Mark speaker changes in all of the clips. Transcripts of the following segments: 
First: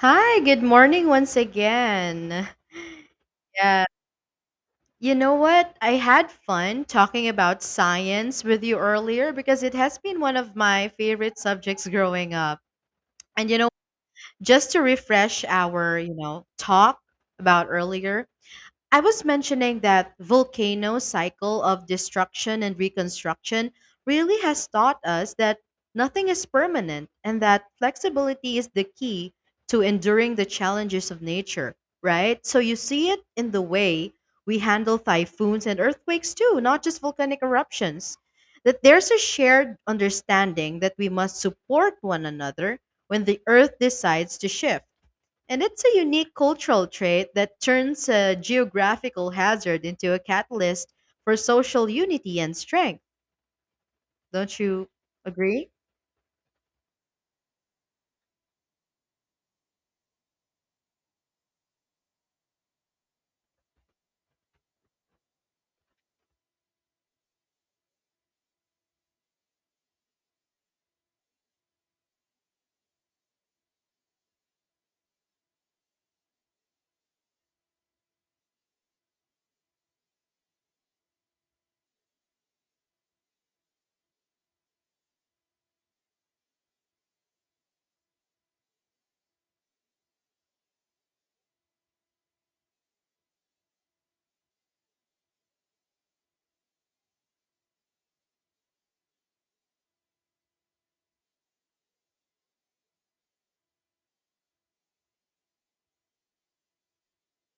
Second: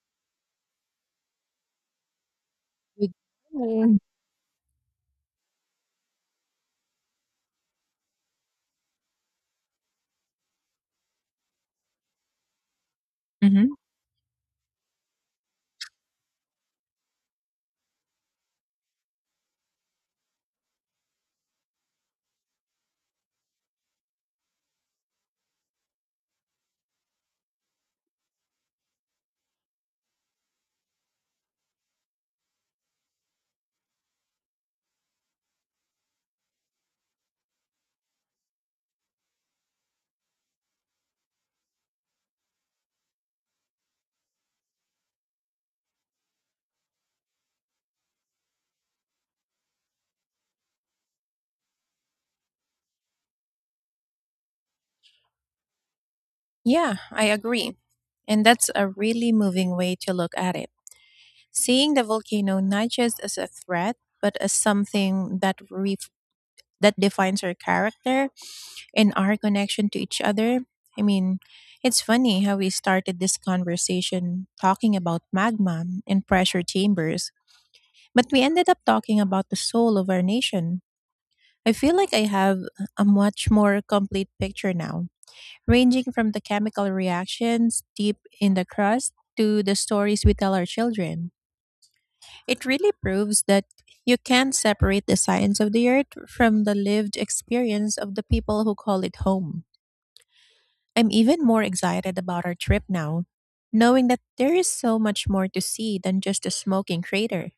Speaker 1: Hi, good morning once again.
Speaker 2: With
Speaker 1: Yeah.
Speaker 2: you.
Speaker 1: You know what? I had fun talking about science with you earlier because it has been one of my favorite subjects growing up. And
Speaker 2: Hmm.
Speaker 1: just to refresh our talk about earlier, I was mentioning that volcano cycle of destruction and reconstruction really has taught us that nothing is permanent and that flexibility is the key to enduring the challenges of nature, right? So you see it in the way we handle typhoons and earthquakes too, not just volcanic eruptions. That there's a shared understanding that we must support one another when the earth decides to shift, and it's a unique cultural trait that turns a geographical hazard into a catalyst for social unity and strength. Don't you agree?
Speaker 2: Yeah, I agree. And that's a really moving way to look at it. Seeing the volcano not just as a threat, but as something that that defines our character and our connection to each other. I mean, it's funny how we started this conversation talking about magma and pressure chambers, but we ended up talking about the soul of our nation. I feel like I have a much more complete picture now, ranging from the chemical reactions deep in the crust to the stories we tell our children. It really proves that you can't separate the science of the earth from the lived experience of the people who call it home. I'm even more excited about our trip now, knowing that there is so much more to see than just a smoking crater.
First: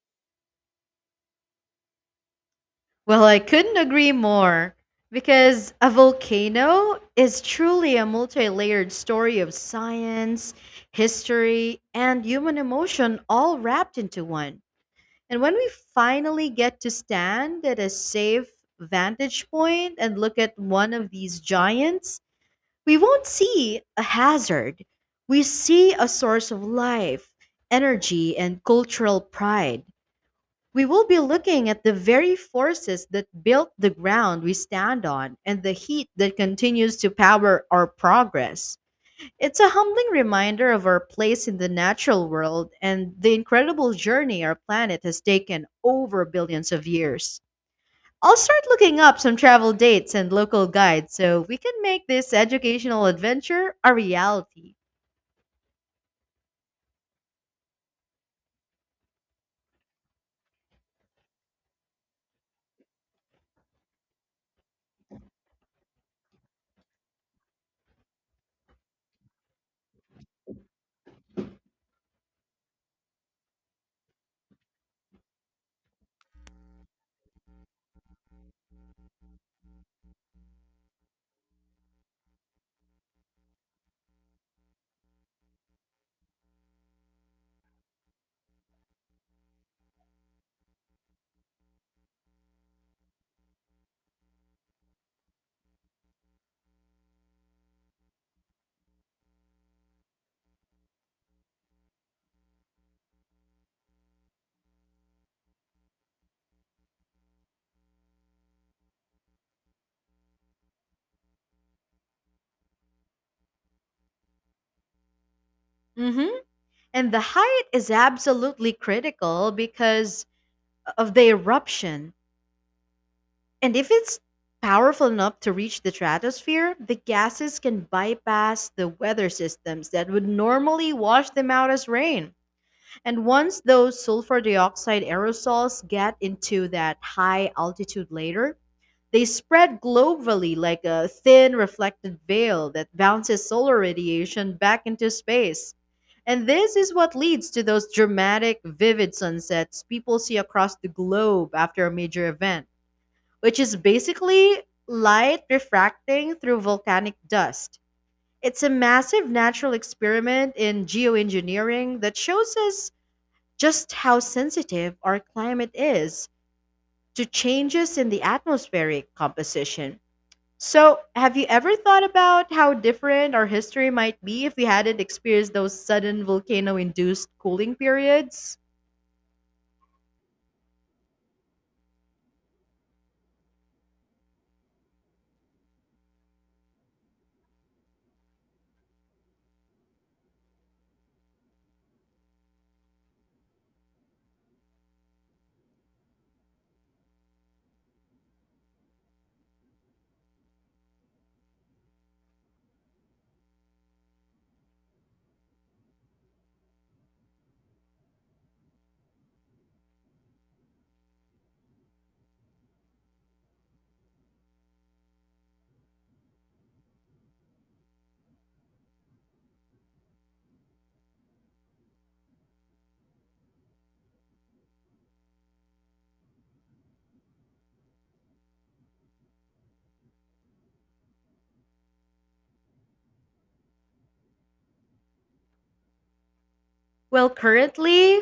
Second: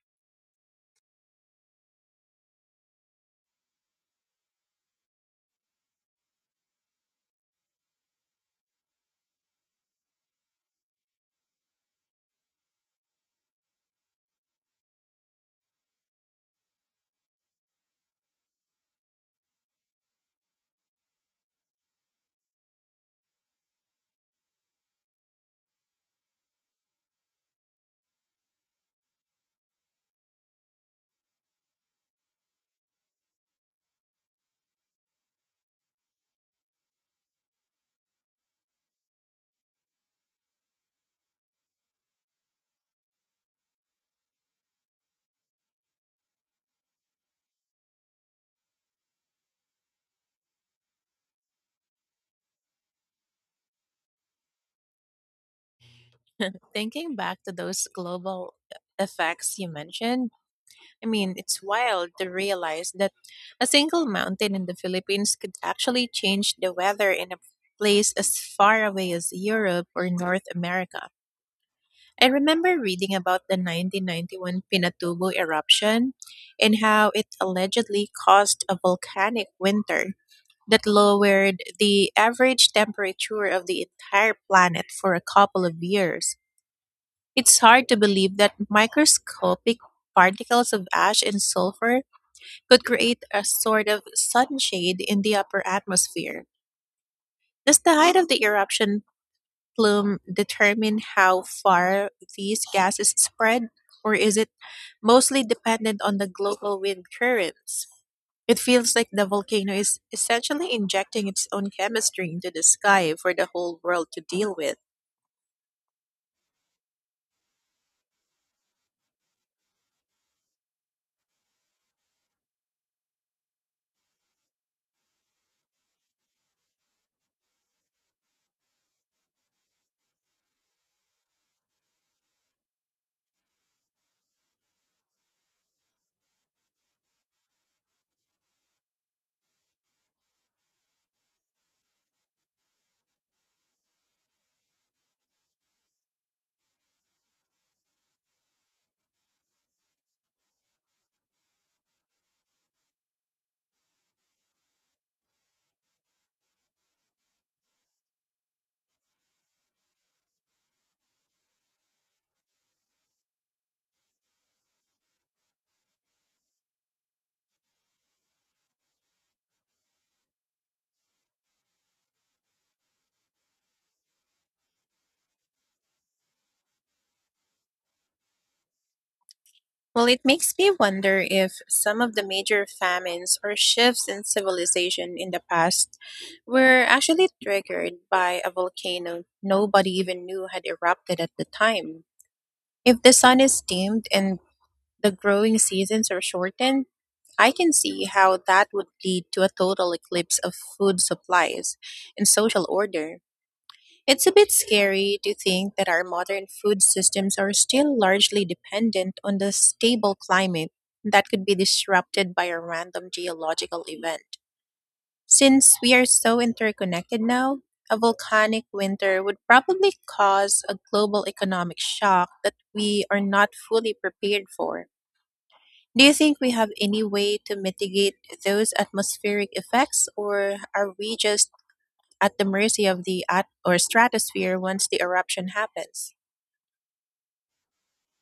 Speaker 1: Well, I couldn't agree more, because a volcano is truly a multi layered story of science, history, and human emotion all wrapped into one. And when we finally get to stand at a safe vantage point and look at one of these giants, we won't see a hazard. We see a source of life, energy, and cultural pride. We will be looking at the very forces that built the ground we stand on and the heat that continues to power our progress. It's a humbling reminder of our place in the natural world and the incredible journey our planet has taken over billions of years. I'll start looking up some travel dates and local guides so we can make this educational adventure a reality.
Speaker 2: Thinking back to those global effects you mentioned, I mean, it's wild to realize that a single mountain in the Philippines could actually change the weather in a place as far away as Europe or North America. I remember reading about the 1991 Pinatubo eruption and how it allegedly caused a volcanic winter that lowered the average temperature of the entire planet for a couple of years. It's hard to believe that microscopic particles of ash and sulfur could create a sort of sunshade in the upper atmosphere. Does the height of the eruption plume determine how far these gases spread, or is it mostly dependent on the global wind currents? It feels like the volcano is essentially injecting its own chemistry into the sky for the whole world to deal with.
Speaker 1: hmm And the height is absolutely critical, because of the eruption. And if it's powerful enough to reach the stratosphere, the gases can bypass the weather systems that would normally wash them out as rain. And once those sulfur dioxide aerosols get into that high altitude layer, they spread globally like a thin reflected veil that bounces solar radiation back into space. And this is what leads to those dramatic, vivid sunsets people see across the globe after a major event, which is basically light refracting through volcanic dust. It's a massive natural experiment in geoengineering that shows us just how sensitive our climate is to changes in the atmospheric composition. So, have you ever thought about how different our history might be if we hadn't experienced those sudden volcano induced cooling periods?
Speaker 2: Well, it makes me wonder if some of the major famines or shifts in civilization in the past were actually triggered by a volcano nobody even knew had erupted at the time. If the sun is dimmed and the growing seasons are shortened, I can see how that would lead to a total eclipse of food supplies and social order. It's a bit scary to think that our modern food systems are still largely dependent on the stable climate that could be disrupted by a random geological event. Since we are so interconnected now, a volcanic winter would probably cause a global economic shock that we are not fully prepared for. Do you think we have any way to mitigate those atmospheric effects, or are we just at the mercy of the or stratosphere once the eruption happens?
Speaker 1: Well, currently,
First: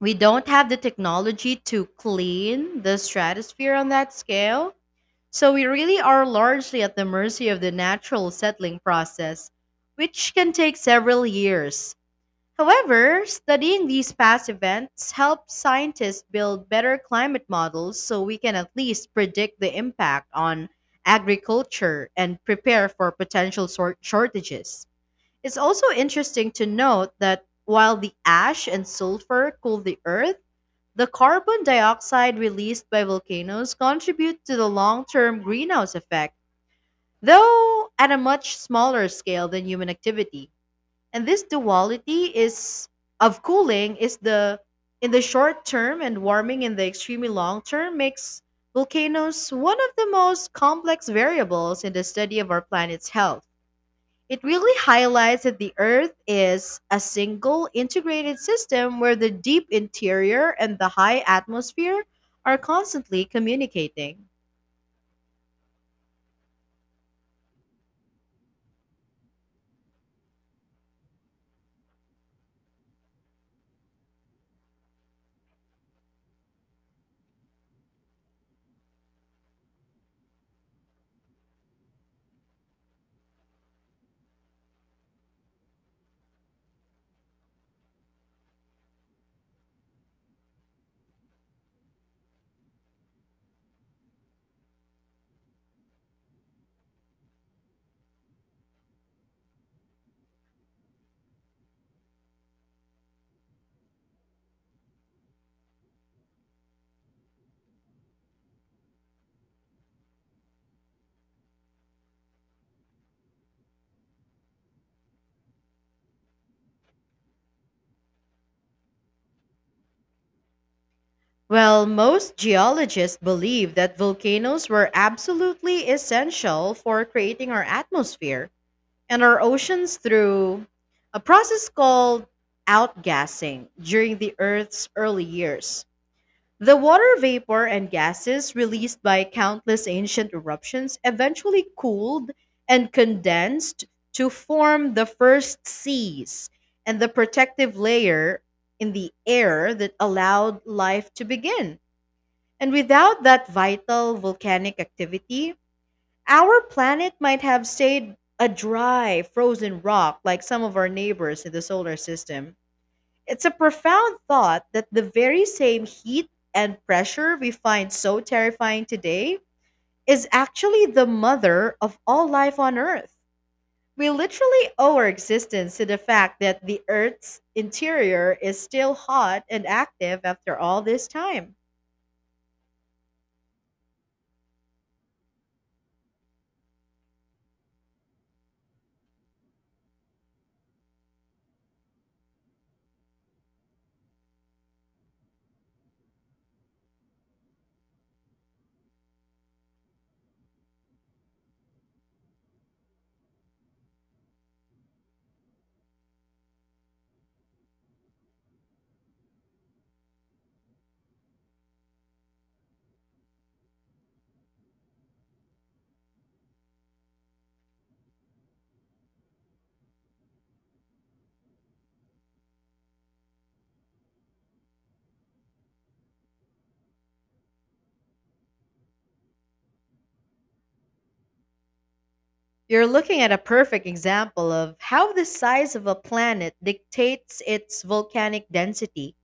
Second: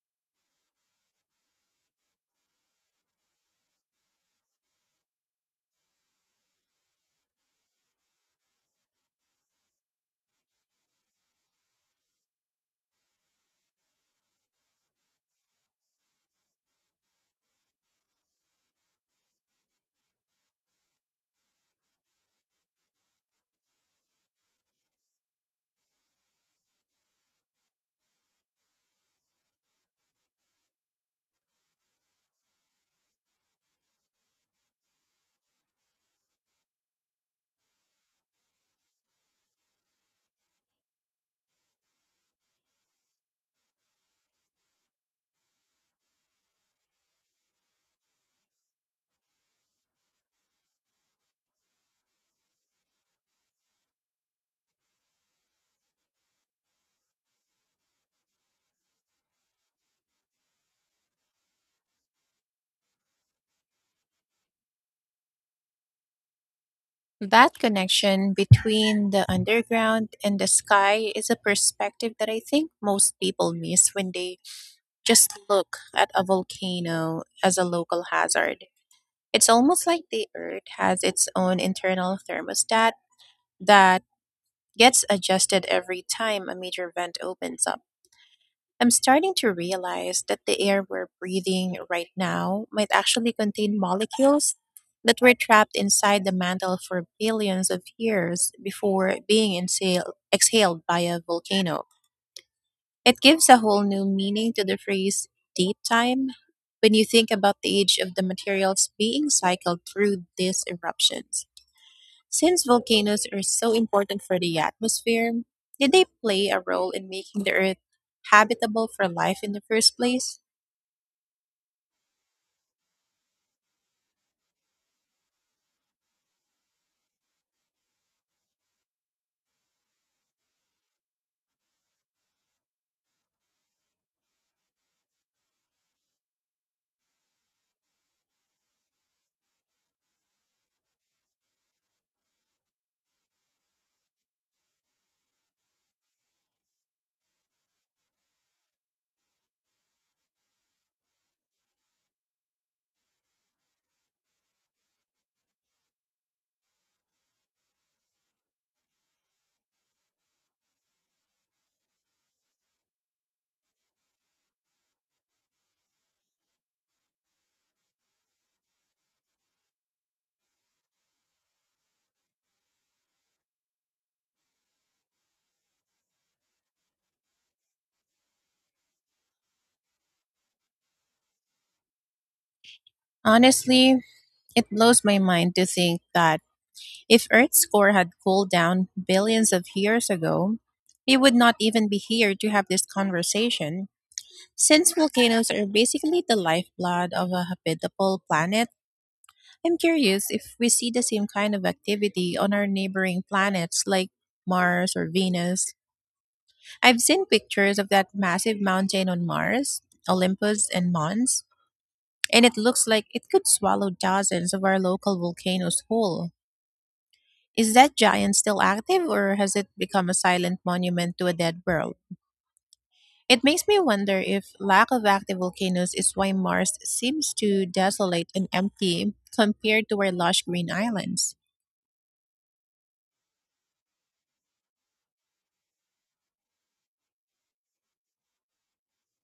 Speaker 1: we don't have the technology to clean the stratosphere on that scale. So, we really are largely at the mercy of the natural settling process, which can take several years. However, studying these past events helps scientists build better climate models so we can at least predict the impact on agriculture and prepare for potential shortages. It's also interesting to note that while the ash and sulfur cool the earth, the carbon dioxide released by volcanoes contribute to the long term greenhouse effect, though at a much smaller scale than human activity. And this duality is of cooling is the in the short term and warming in the extremely long term makes volcanoes one of the most complex variables in the study of our planet's health. It really highlights that the Earth is a single integrated system where the deep interior and the high atmosphere are constantly communicating.
Speaker 2: That connection between the underground and the sky is a perspective that I think most people miss when they just look at a volcano as a local hazard. It's almost like the Earth has its own internal thermostat that gets adjusted every time a major vent opens up. I'm starting to realize that the air we're breathing right now might actually contain molecules that were trapped inside the mantle for billions of years before being exhaled by a volcano. It gives a whole new meaning to the phrase deep time when you think about the age of the materials being cycled through these eruptions. Since volcanoes are so important for the atmosphere, did they play a role in making the Earth habitable for life in the first place?
Speaker 1: Well, most geologists believe that volcanoes were absolutely essential for creating our atmosphere and our oceans through a process called outgassing during the Earth's early years. The water vapor and gases released by countless ancient eruptions eventually cooled and condensed to form the first seas and the protective layer in the air that allowed life to begin. And without that vital volcanic activity, our planet might have stayed a dry, frozen rock like some of our neighbors in the solar system. It's a profound thought that the very same heat and pressure we find so terrifying today is actually the mother of all life on Earth. We literally owe our existence to the fact that the Earth's interior is still hot and active after all this time.
Speaker 2: Honestly, it blows my mind to think that if Earth's core had cooled down billions of years ago, we would not even be here to have this conversation. Since volcanoes are basically the lifeblood of a habitable planet, I'm curious if we see the same kind of activity on our neighboring planets like Mars or Venus. I've seen pictures of that massive mountain on Mars, Olympus and Mons, and it looks like it could swallow dozens of our local volcanoes whole. Is that giant still active or has it become a silent monument to a dead world? It makes me wonder if lack of active volcanoes is why Mars seems to desolate and empty compared to our lush green islands.
Speaker 1: You're looking at a perfect example of how the size of a planet dictates its volcanic density,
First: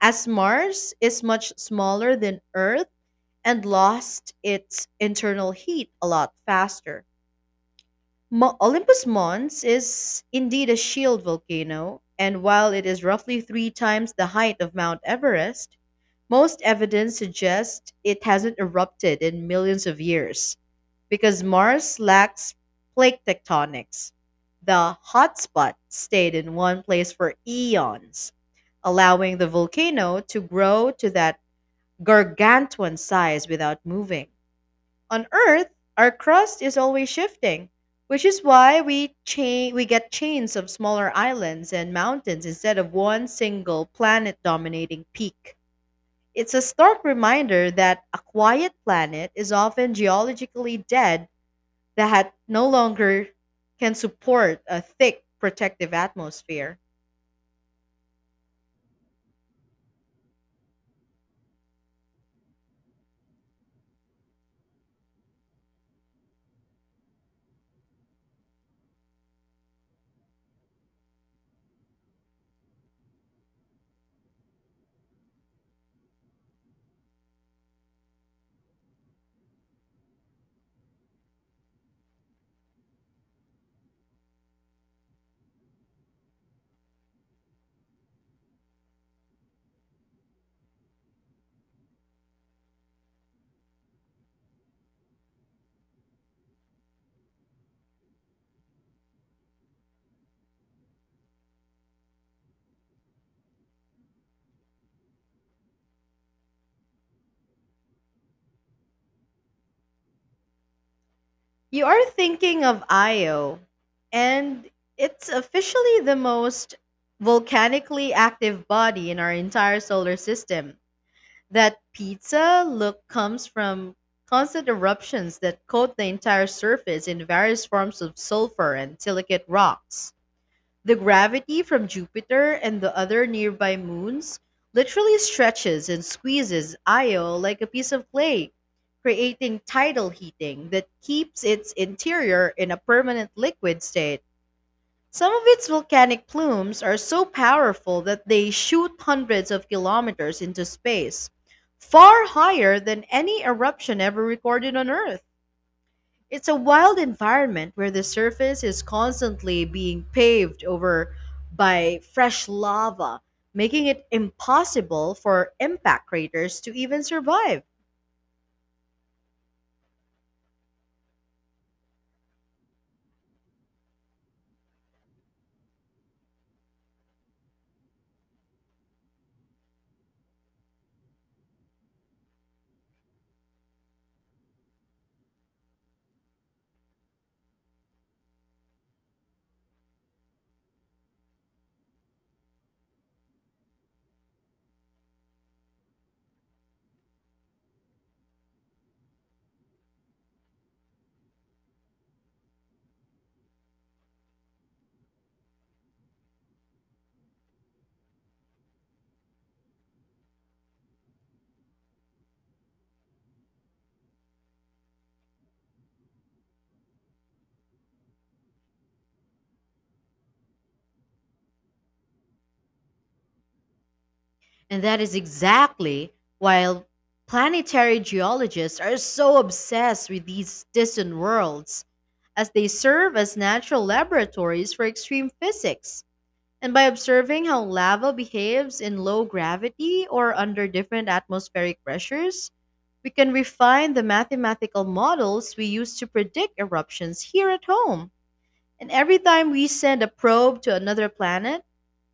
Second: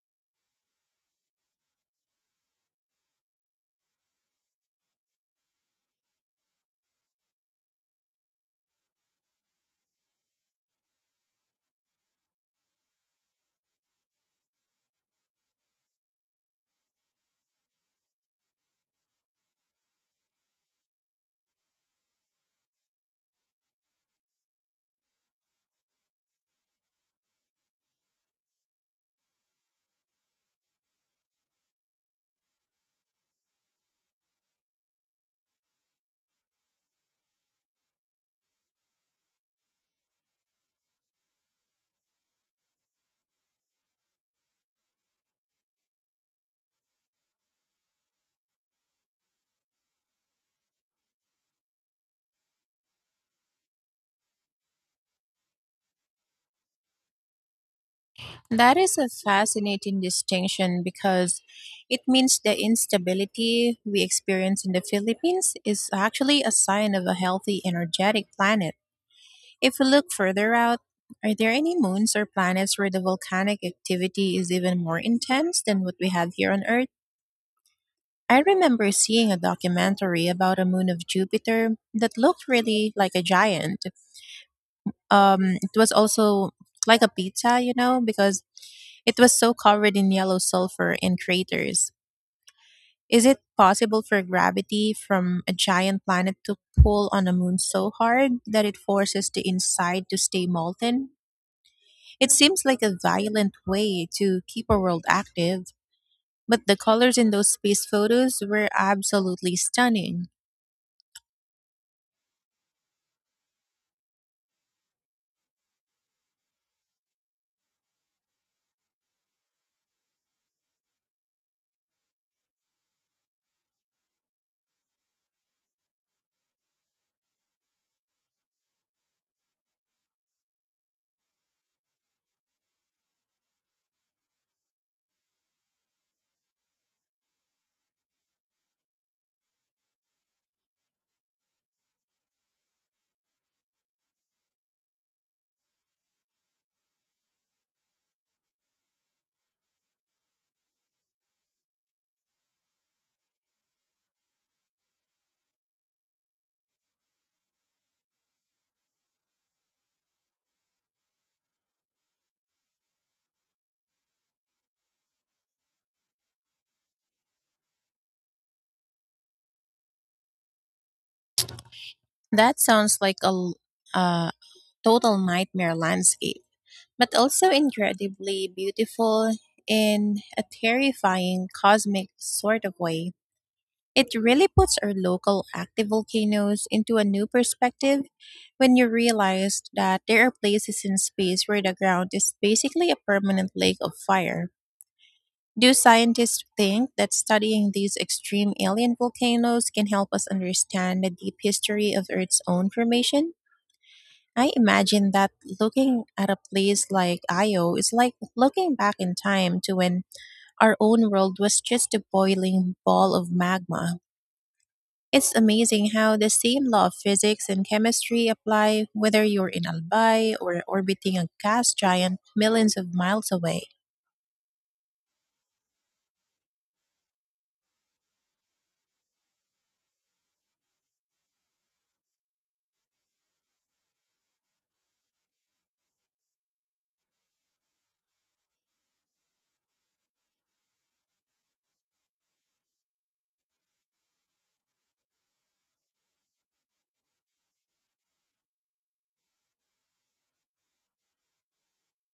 Speaker 1: as Mars is much smaller than Earth and lost its internal heat a lot faster. Olympus Mons is indeed a shield volcano, and while it is roughly three times the height of Mount Everest, most evidence suggests it hasn't erupted in millions of years. Because Mars lacks plate tectonics, the hotspot stayed in one place for eons, allowing the volcano to grow to that gargantuan size without moving. On Earth, our crust is always shifting, which is why we get chains of smaller islands and mountains instead of one single planet dominating peak. It's a stark reminder that a quiet planet is often geologically dead, that no longer can support a thick protective atmosphere.
Speaker 2: That is a fascinating distinction because it means the instability we experience in the Philippines is actually a sign of a healthy, energetic planet. If we look further out, are there any moons or planets where the volcanic activity is even more intense than what we have here on Earth? I remember seeing a documentary about a moon of Jupiter that looked really like a giant. It was also like a pizza, you know, because it was so covered in yellow sulfur and craters. Is it possible for gravity from a giant planet to pull on a moon so hard that it forces the inside to stay molten? It seems like a violent way to keep a world active, but the colors in those space photos were absolutely stunning.
Speaker 1: You are thinking of Io, and it's officially the most volcanically active body in our entire solar system. That pizza look comes from constant eruptions that coat the entire surface in various forms of sulfur and silicate rocks. The gravity from Jupiter and the other nearby moons literally stretches and squeezes Io like a piece of clay, creating tidal heating that keeps its interior in a permanent liquid state. Some of its volcanic plumes are so powerful that they shoot hundreds of kilometers into space, far higher than any eruption ever recorded on Earth. It's a wild environment where the surface is constantly being paved over by fresh lava, making it impossible for impact craters to even survive.
Speaker 2: That sounds like a uh, total nightmare landscape, but also incredibly beautiful in a terrifying cosmic sort of way. It really puts our local active volcanoes into a new perspective when you realize that there are places in space where the ground is basically a permanent lake of fire. Do scientists think that studying these extreme alien volcanoes can help us understand the deep history of Earth's own formation? I imagine that looking at a place like Io is like looking back in time to when our own world was just a boiling ball of magma. It's amazing how the same law of physics and chemistry apply whether you're in Albay or orbiting a gas giant millions of miles away.
Speaker 1: And that is exactly why planetary geologists are so obsessed with these distant worlds, as they serve as natural laboratories for extreme physics. And by observing how lava behaves in low gravity or under different atmospheric pressures, we can refine the mathematical models we use to predict eruptions here at home. And every time we send a probe to another planet,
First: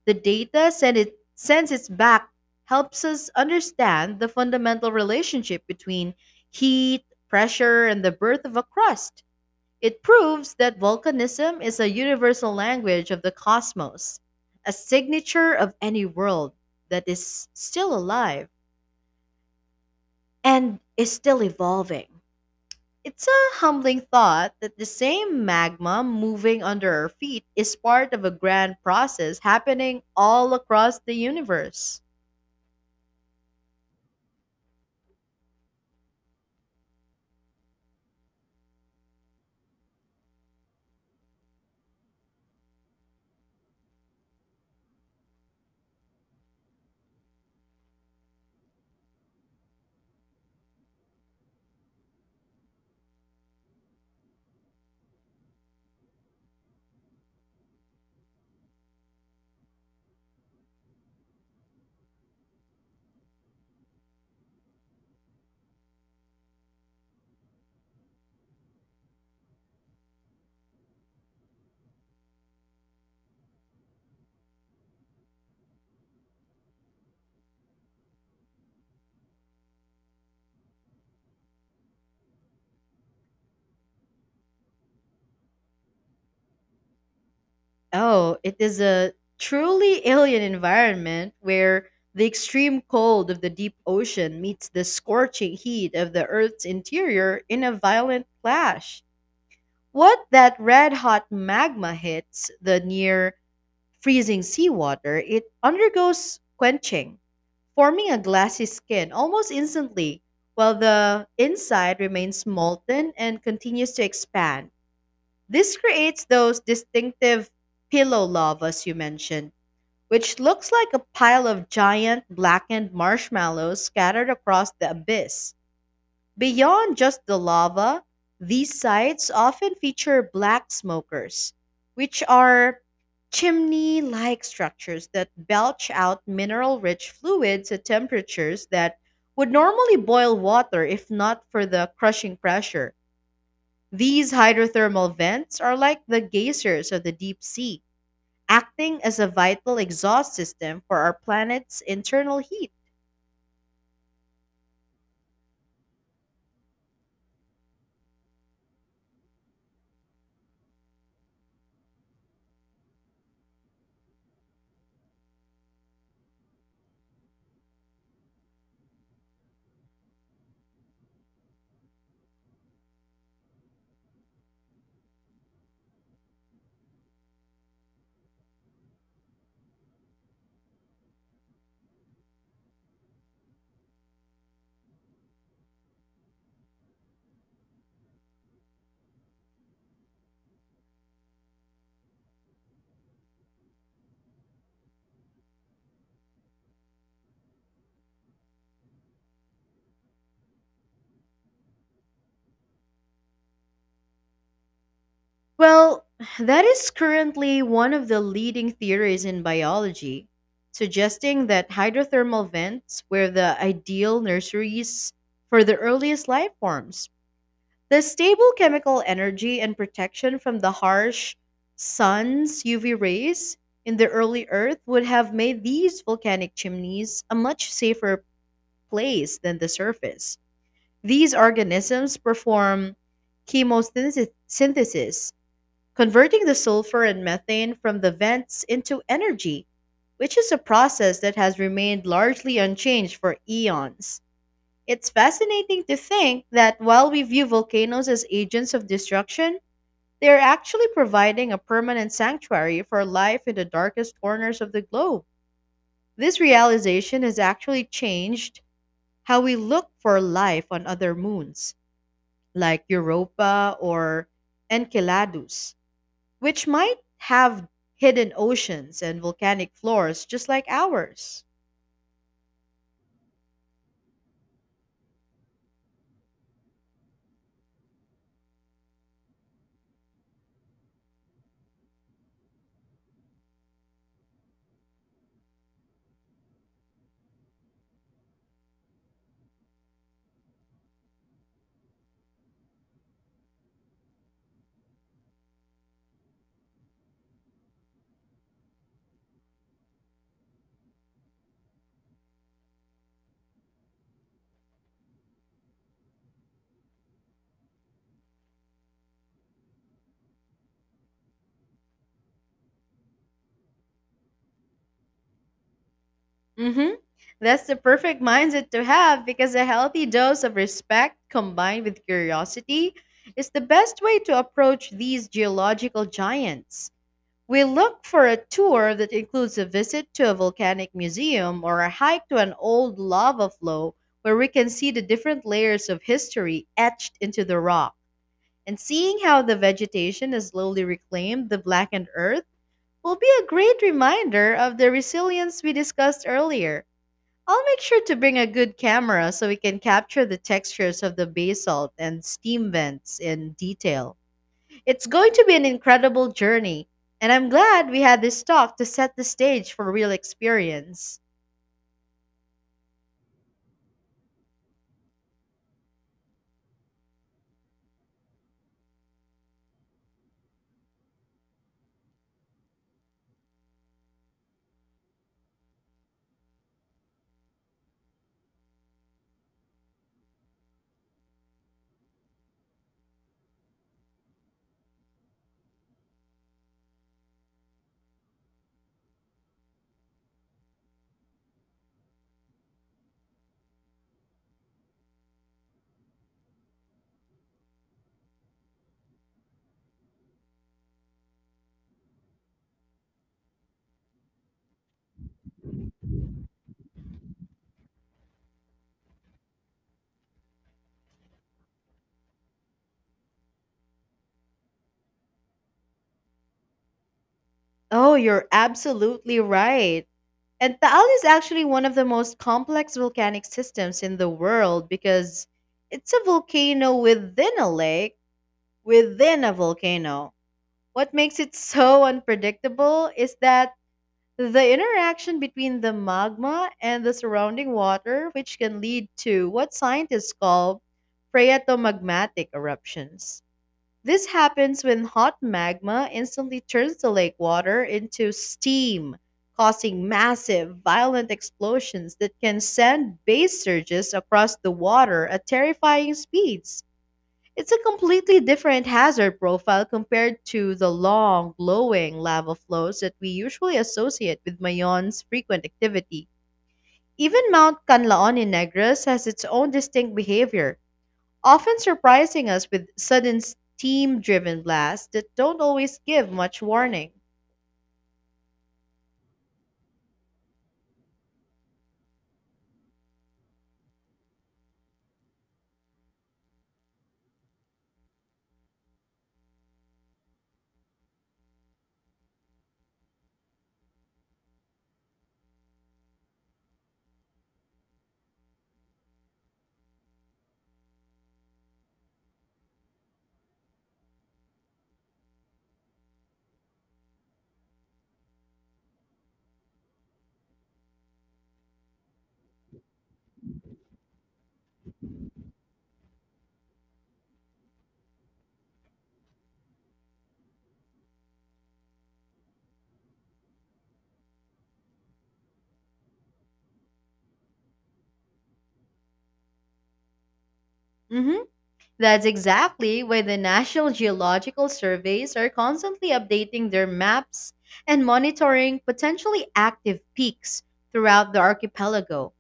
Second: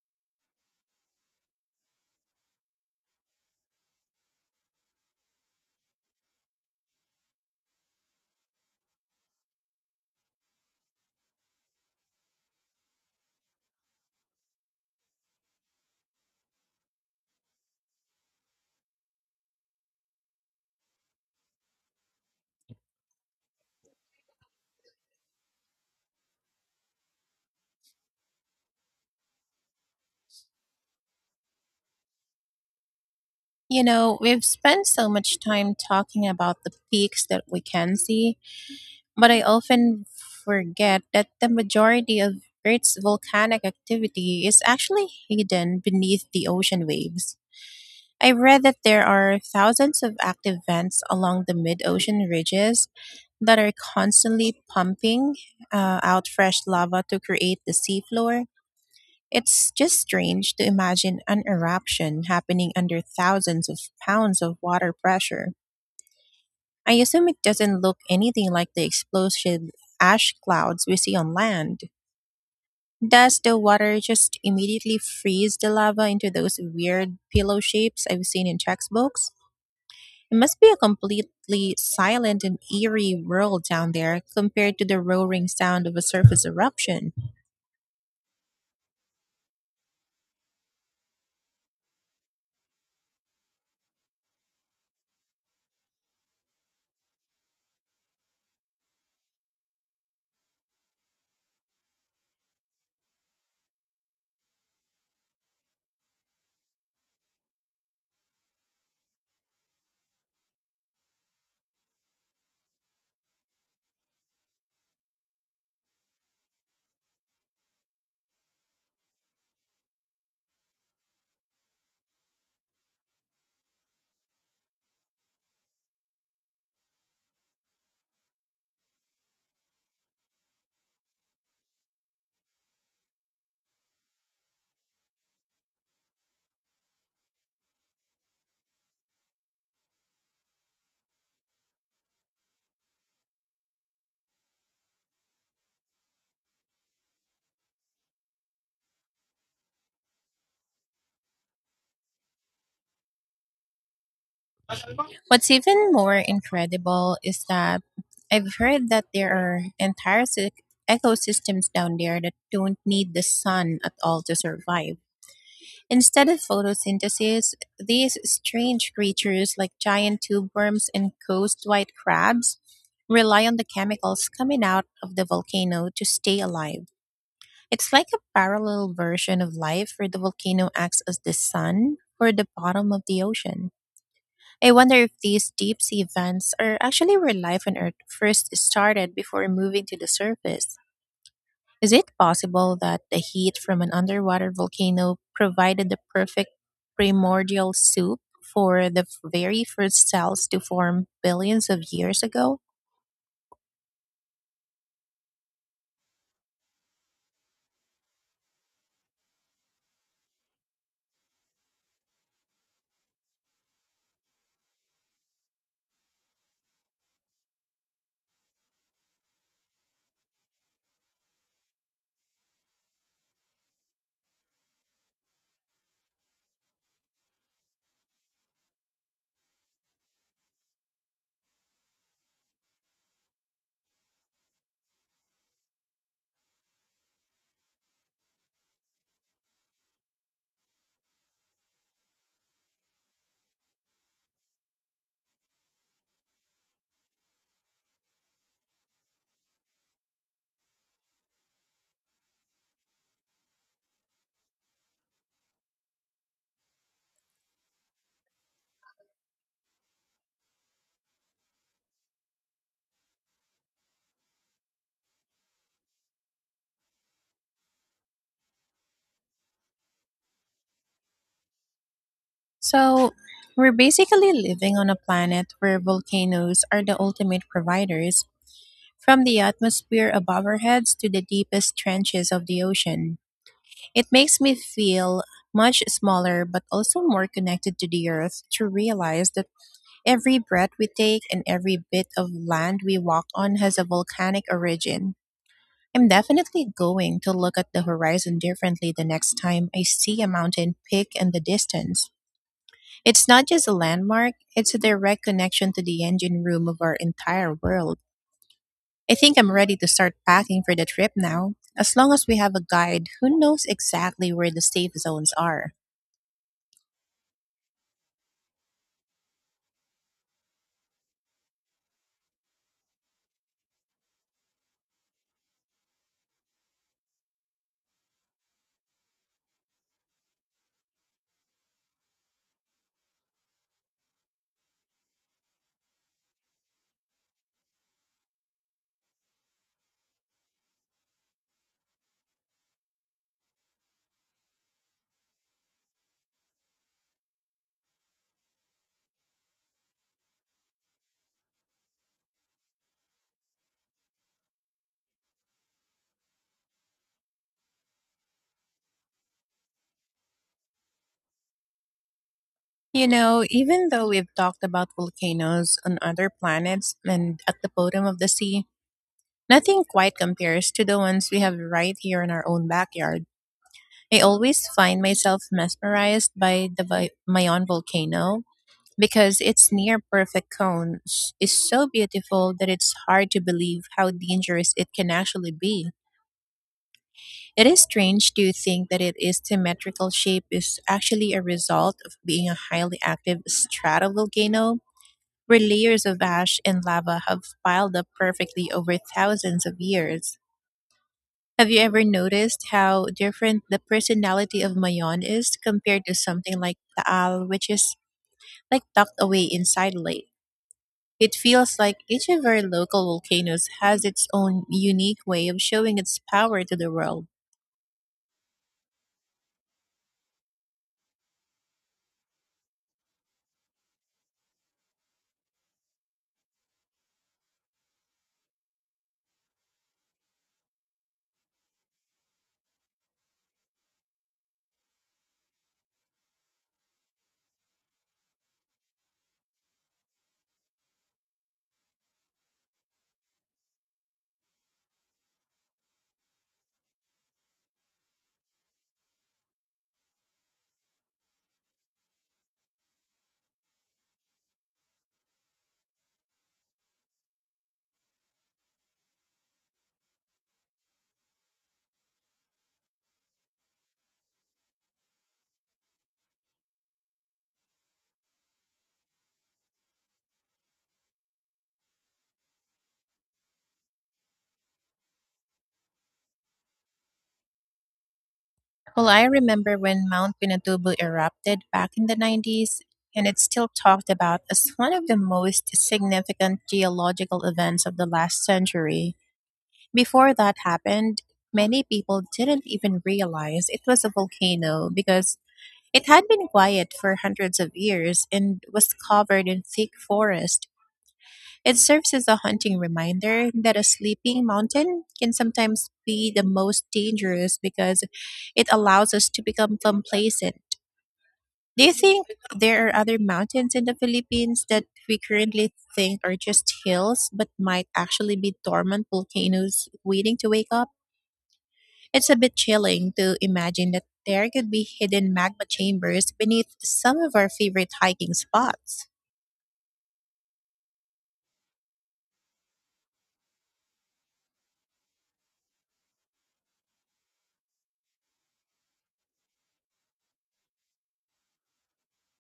Speaker 1: the data sends its back, helps us understand the fundamental relationship between heat, pressure, and the birth of a crust. It proves that volcanism is a universal language of the cosmos, a signature of any world that is still alive and is still evolving. It's a humbling thought that the same magma moving under our feet is part of a grand process happening all across the universe.
Speaker 2: You know, we've spent so much time talking about the peaks that we can see, but I often forget that the majority of Earth's volcanic activity is actually hidden beneath the ocean waves. I read that there are thousands of active vents along the mid ocean ridges that are constantly pumping out fresh lava to create the seafloor. It's just strange to imagine an eruption happening under thousands of pounds of water pressure. I assume it doesn't look anything like the explosive ash clouds we see on land. Does the water just immediately freeze the lava into those weird pillow shapes I've seen in textbooks? It must be a completely silent and eerie world down there compared to the roaring sound of a surface eruption.
Speaker 1: Oh, it is a truly alien environment where the extreme cold of the deep ocean meets the scorching heat of the Earth's interior in a violent clash. What that red hot magma hits the near freezing seawater, it undergoes quenching, forming a glassy skin almost instantly, while the inside remains molten and continues to expand. This creates those distinctive pillow lavas you mentioned, which looks like a pile of giant blackened marshmallows scattered across the abyss. Beyond just the lava, these sites often feature black smokers, which are chimney like structures that belch out mineral rich fluids at temperatures that would normally boil water if not for the crushing pressure. These hydrothermal vents are like the geysers of the deep sea, acting as a vital exhaust system for our planet's internal heat.
Speaker 2: What's even more incredible is that I've heard that there are entire ecosystems down there that don't need the sun at all to survive. Instead of photosynthesis, these strange creatures like giant tube worms and coast white crabs rely on the chemicals coming out of the volcano to stay alive. It's like a parallel version of life where the volcano acts as the sun for the bottom of the ocean. I wonder if these deep sea vents are actually where life on Earth first started before moving to the surface. Is it possible that the heat from an underwater volcano provided the perfect primordial soup for the very first cells to form billions of years ago?
Speaker 1: Well, that is currently one of the leading theories in biology, suggesting that hydrothermal vents were the ideal nurseries for the earliest life forms. The stable chemical energy and protection from the harsh sun's UV rays in the early Earth would have made these volcanic chimneys a much safer place than the surface. These organisms perform chemosynthesis, converting the sulfur and methane from the vents into energy, which is a process that has remained largely unchanged for eons. It's fascinating to think that while we view volcanoes as agents of destruction, they are actually providing a permanent sanctuary for life in the darkest corners of the globe. This realization has actually changed how we look for life on other moons like Europa or Enceladus, which might have hidden oceans and volcanic floors just like ours.
Speaker 2: So, we're basically living on a planet where volcanoes are the ultimate providers. From the atmosphere above our heads to the deepest trenches of the ocean, it makes me feel much smaller but also more connected to the earth to realize that every breath we take and every bit of land we walk on has a volcanic origin. I'm definitely going to look at the horizon differently the next time I see a mountain peak in the distance. It's not just a landmark, it's a direct connection to the engine room of our entire world. I think I'm ready to start packing for the trip now, as long as we have a guide who knows exactly where the safe zones are.
Speaker 1: hmm That's the perfect mindset to have, because a healthy dose of respect combined with curiosity is the best way to approach these geological giants. We look for a tour that includes a visit to a volcanic museum or a hike to an old lava flow where we can see the different layers of history etched into the rock. And seeing how the vegetation has slowly reclaimed the blackened earth will be a great reminder of the resilience we discussed earlier. I'll make sure to bring a good camera so we can capture the textures of the basalt and steam vents in detail. It's going to be an incredible journey, and I'm glad we had this talk to set the stage for real experience.
Speaker 2: You know, even though we've talked about volcanoes on other planets and at the bottom of the sea, nothing quite compares to the ones we have right here in our own backyard. I always find myself mesmerized by the Mayon volcano because its near perfect cone is so beautiful that it's hard to believe how dangerous it can actually be. It is strange to think that it is symmetrical shape is actually a result of being a highly active stratovolcano where layers of ash and lava have piled up perfectly over thousands of years. Have you ever noticed how different the personality of Mayon is compared to something like Taal, which is like tucked away inside a lake? It feels like each of our local volcanoes has its own unique way of showing its power to the world.
Speaker 1: Oh, you're absolutely right. And Taal is actually one of the most complex volcanic systems in the world, because it's a volcano within a lake, within a volcano. What makes it so unpredictable is that the interaction between the magma and the surrounding water, which can lead to what scientists call phreatomagmatic eruptions. This happens when hot magma instantly turns the lake water into steam, causing massive, violent explosions that can send base surges across the water at terrifying speeds. It's a completely different hazard profile compared to the long, glowing lava flows that we usually associate with Mayon's frequent activity. Even Mount Canlaon in Negros has its own distinct behavior, often surprising us with sudden steam driven blasts that don't always give much warning.
Speaker 2: Well, I remember when Mount Pinatubo erupted back in the 90s, and it's still talked about as one of the most significant geological events of the last century. Before that happened, many people didn't even realize it was a volcano because it had been quiet for hundreds of years and was covered in thick forest. It serves as a haunting reminder that a sleeping mountain can sometimes be the most dangerous because it allows us to become complacent. Do you think there are other mountains in the Philippines that we currently think are just hills but might actually be dormant volcanoes waiting to wake up? It's a bit chilling to imagine that there could be hidden magma chambers beneath some of our favorite hiking spots.
Speaker 1: Mhm. That's exactly why the National Geological Surveys are constantly updating their maps and monitoring potentially active peaks throughout the archipelago.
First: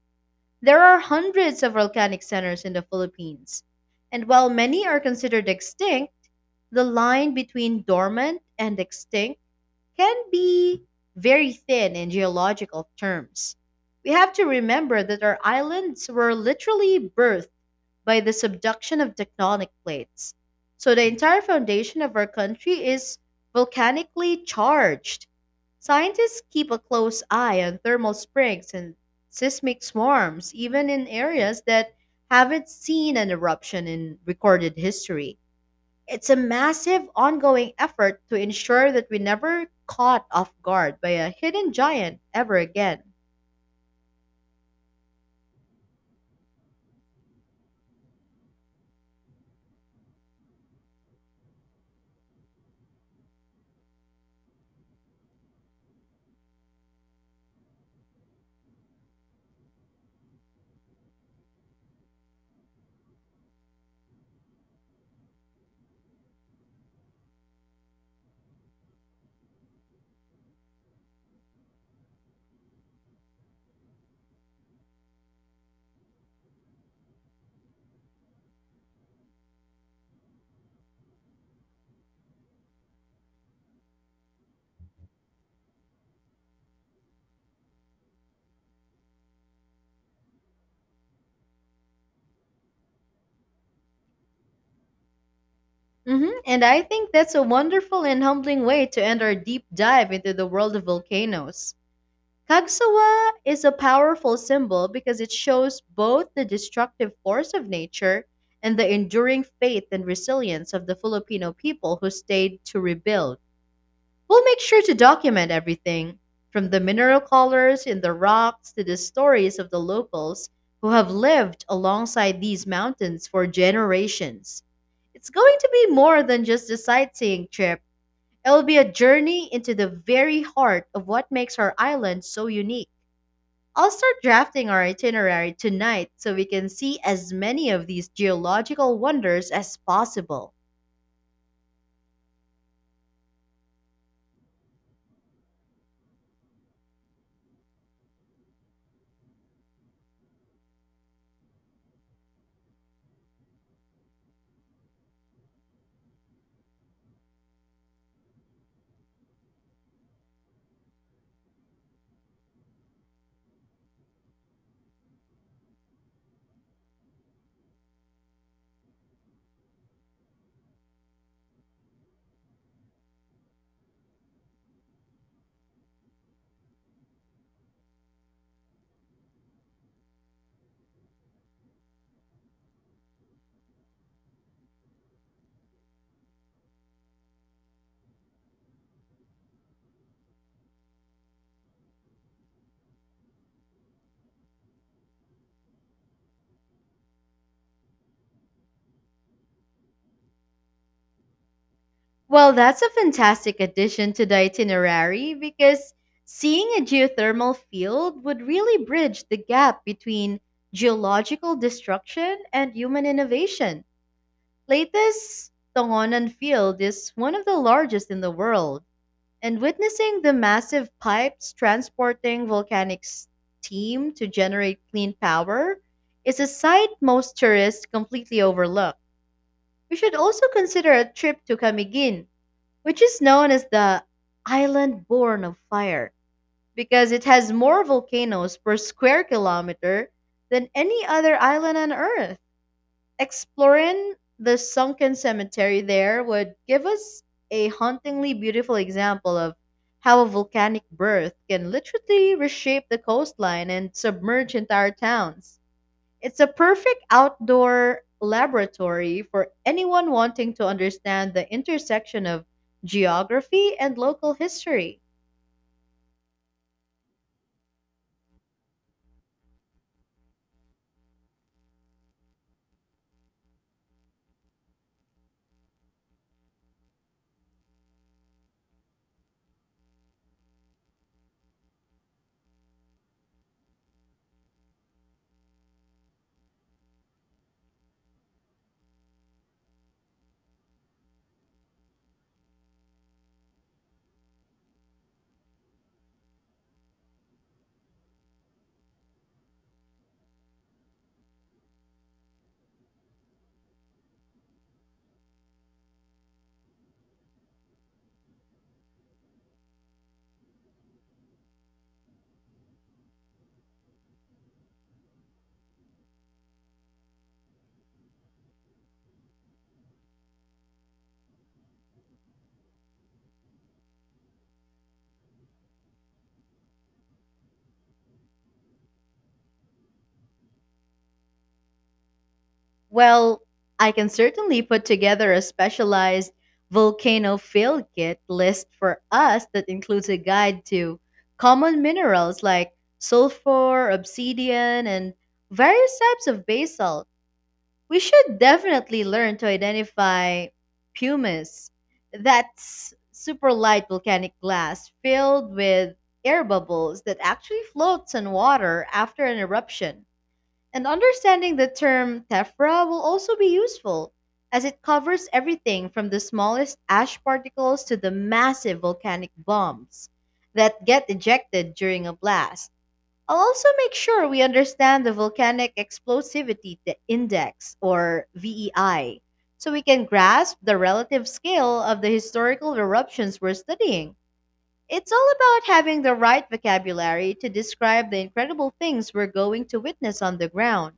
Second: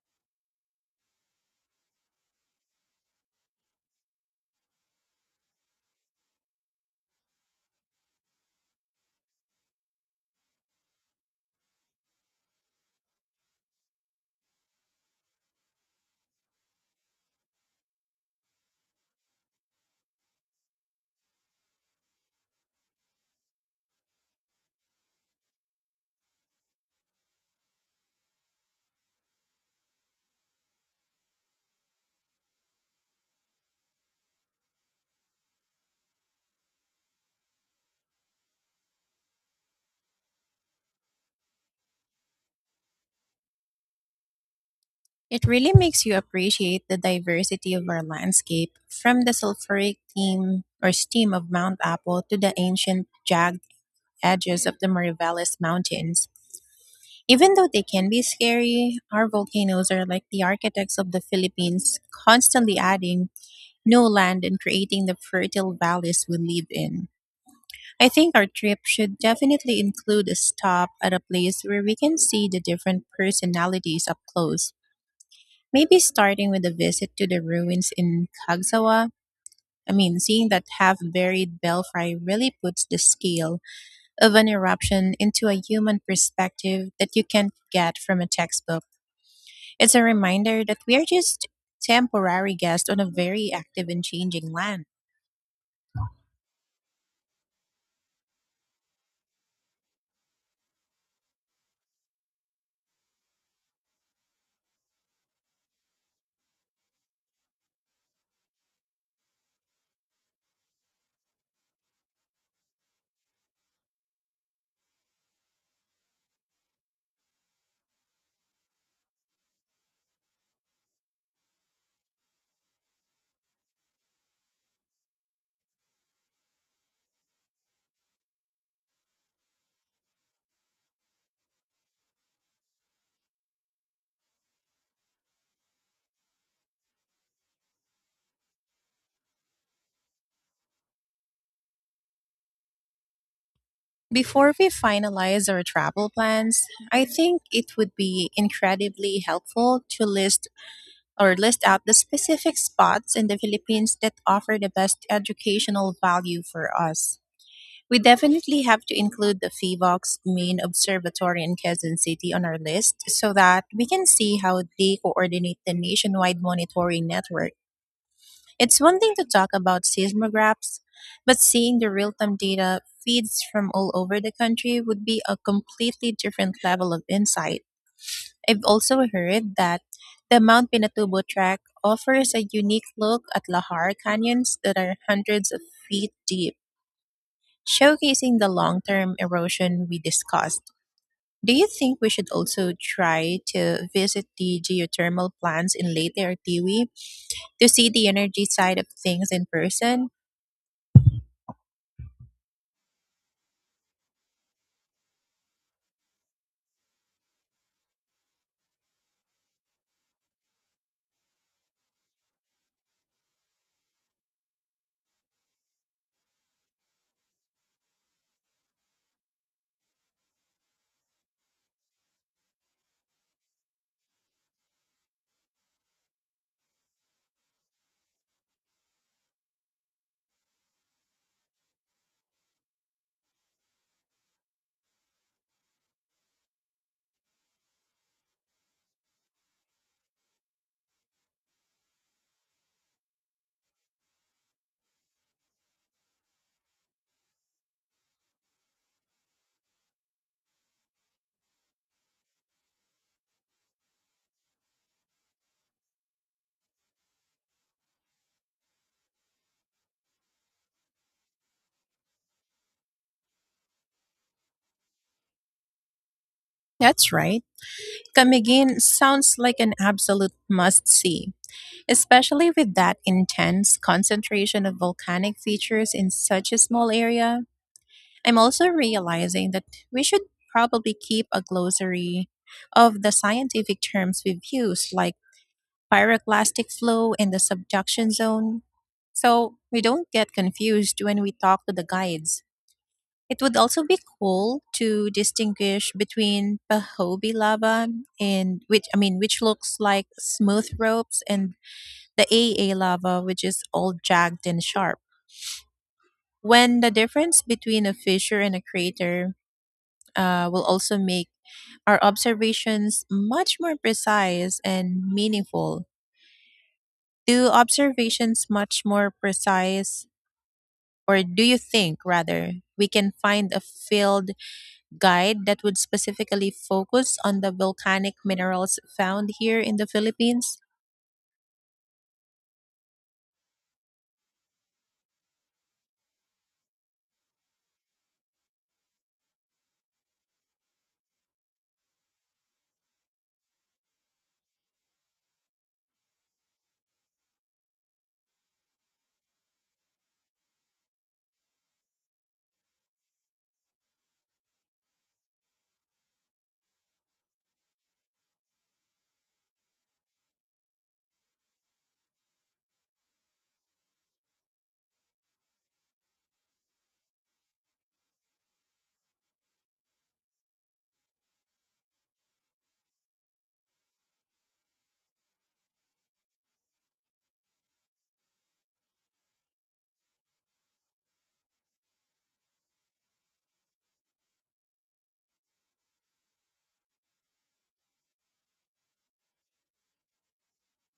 Speaker 1: There are hundreds of volcanic centers in the Philippines, and while many are considered extinct, the line between dormant and extinct can be very thin in geological terms. We have to remember that our islands were literally birthed by the subduction of tectonic plates. So the entire foundation of our country is volcanically charged. Scientists keep a close eye on thermal springs and seismic swarms, even in areas that haven't seen an eruption in recorded history. It's a massive ongoing effort to ensure that we never caught off guard by a hidden giant ever again.
Speaker 2: It really makes you appreciate the diversity of our landscape, from the sulfuric theme or steam of Mount Apo to the ancient jagged edges of the Mariveles Mountains. Even though they can be scary, our volcanoes are like the architects of the Philippines, constantly adding new land and creating the fertile valleys we live in. I think our trip should definitely include a stop at a place where we can see the different personalities up close. Maybe starting with a visit to the ruins in Kagsawa. I mean, seeing that half buried belfry really puts the scale of an eruption into a human perspective that you can't get from a textbook. It's a reminder that we are just temporary guests on a very active and changing land.
Speaker 1: And I think that's a wonderful and humbling way to end our deep dive into the world of volcanoes. Kagsawa is a powerful symbol because it shows both the destructive force of nature and the enduring faith and resilience of the Filipino people who stayed to rebuild. We'll make sure to document everything, from the mineral colors in the rocks to the stories of the locals who have lived alongside these mountains for generations. It's going to be more than just a sightseeing trip; it will be a journey into the very heart of what makes our island so unique. I'll start drafting our itinerary tonight so we can see as many of these geological wonders as possible.
Speaker 2: Before we finalize our travel plans, I think it would be incredibly helpful to list out the specific spots in the Philippines that offer the best educational value for us. We definitely have to include the FIVOC's main observatory in Quezon City on our list so that we can see how they coordinate the nationwide monitoring network. It's one thing to talk about seismographs, but seeing the real time data feeds from all over the country would be a completely different level of insight. I've also heard that the Mount Pinatubo Track offers a unique look at lahar canyons that are hundreds of feet deep, showcasing the long-term erosion we discussed. Do you think we should also try to visit the geothermal plants in Leyte or Tiwi to see the energy side of things in person?
Speaker 1: Well, that's a fantastic addition to the itinerary, because seeing a geothermal field would really bridge the gap between geological destruction and human innovation. Leyte's Tongonan Field is one of the largest in the world, and witnessing the massive pipes transporting volcanic steam to generate clean power is a sight most tourists completely overlook. We should also consider a trip to Camiguin, which is known as the island born of fire, because it has more volcanoes per square kilometer than any other island on Earth. Exploring the sunken cemetery there would give us a hauntingly beautiful example of how a volcanic birth can literally reshape the coastline and submerge entire towns. It's a perfect outdoor laboratory for anyone wanting to understand the intersection of geography and local history.
Speaker 2: That's right. Camiguin sounds like an absolute must see, especially with that intense concentration of volcanic features in such a small area. I'm also realizing that we should probably keep a glossary of the scientific terms we've used, like pyroclastic flow and the subduction zone, so we don't get confused when we talk to the guides. It would also be cool to distinguish between Pahobi lava and, which, I mean, which looks like smooth ropes, and the AA lava, which is all jagged and sharp. When the difference between a fissure and a crater will also make our observations much more precise and meaningful. Do observations much more precise, or do you think rather we can find a field guide that would specifically focus on the volcanic minerals found here in the Philippines?
Speaker 1: Well, I can certainly put together a specialized volcano field kit list for us that includes a guide to common minerals like sulfur, obsidian, and various types of basalt. We should definitely learn to identify pumice. That's super light volcanic glass filled with air bubbles that actually floats on water after an eruption. And understanding the term tephra will also be useful, as it covers everything from the smallest ash particles to the massive volcanic bombs that get ejected during a blast. I'll also make sure we understand the Volcanic Explosivity Index, or VEI, so we can grasp the relative scale of the historical eruptions we're studying. It's all about having the right vocabulary to describe the incredible things we're going to witness on the ground.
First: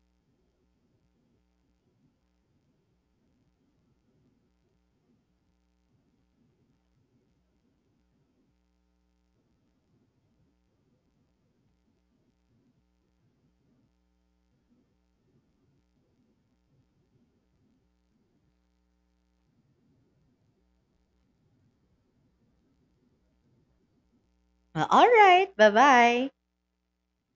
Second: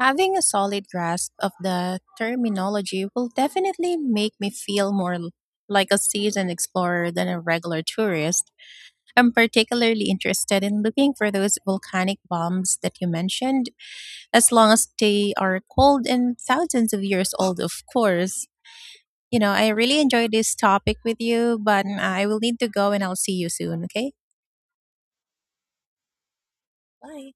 Speaker 2: Having a solid grasp of the terminology will definitely make me feel more like a seasoned explorer than a regular tourist. I'm particularly interested in looking for those volcanic bombs that you mentioned, as long as they are cold and thousands of years old, of course. You know, I really enjoyed this topic with you, but I will need to go and I'll see you soon, okay?
Speaker 1: Well, all right, bye bye.
Speaker 2: Bye.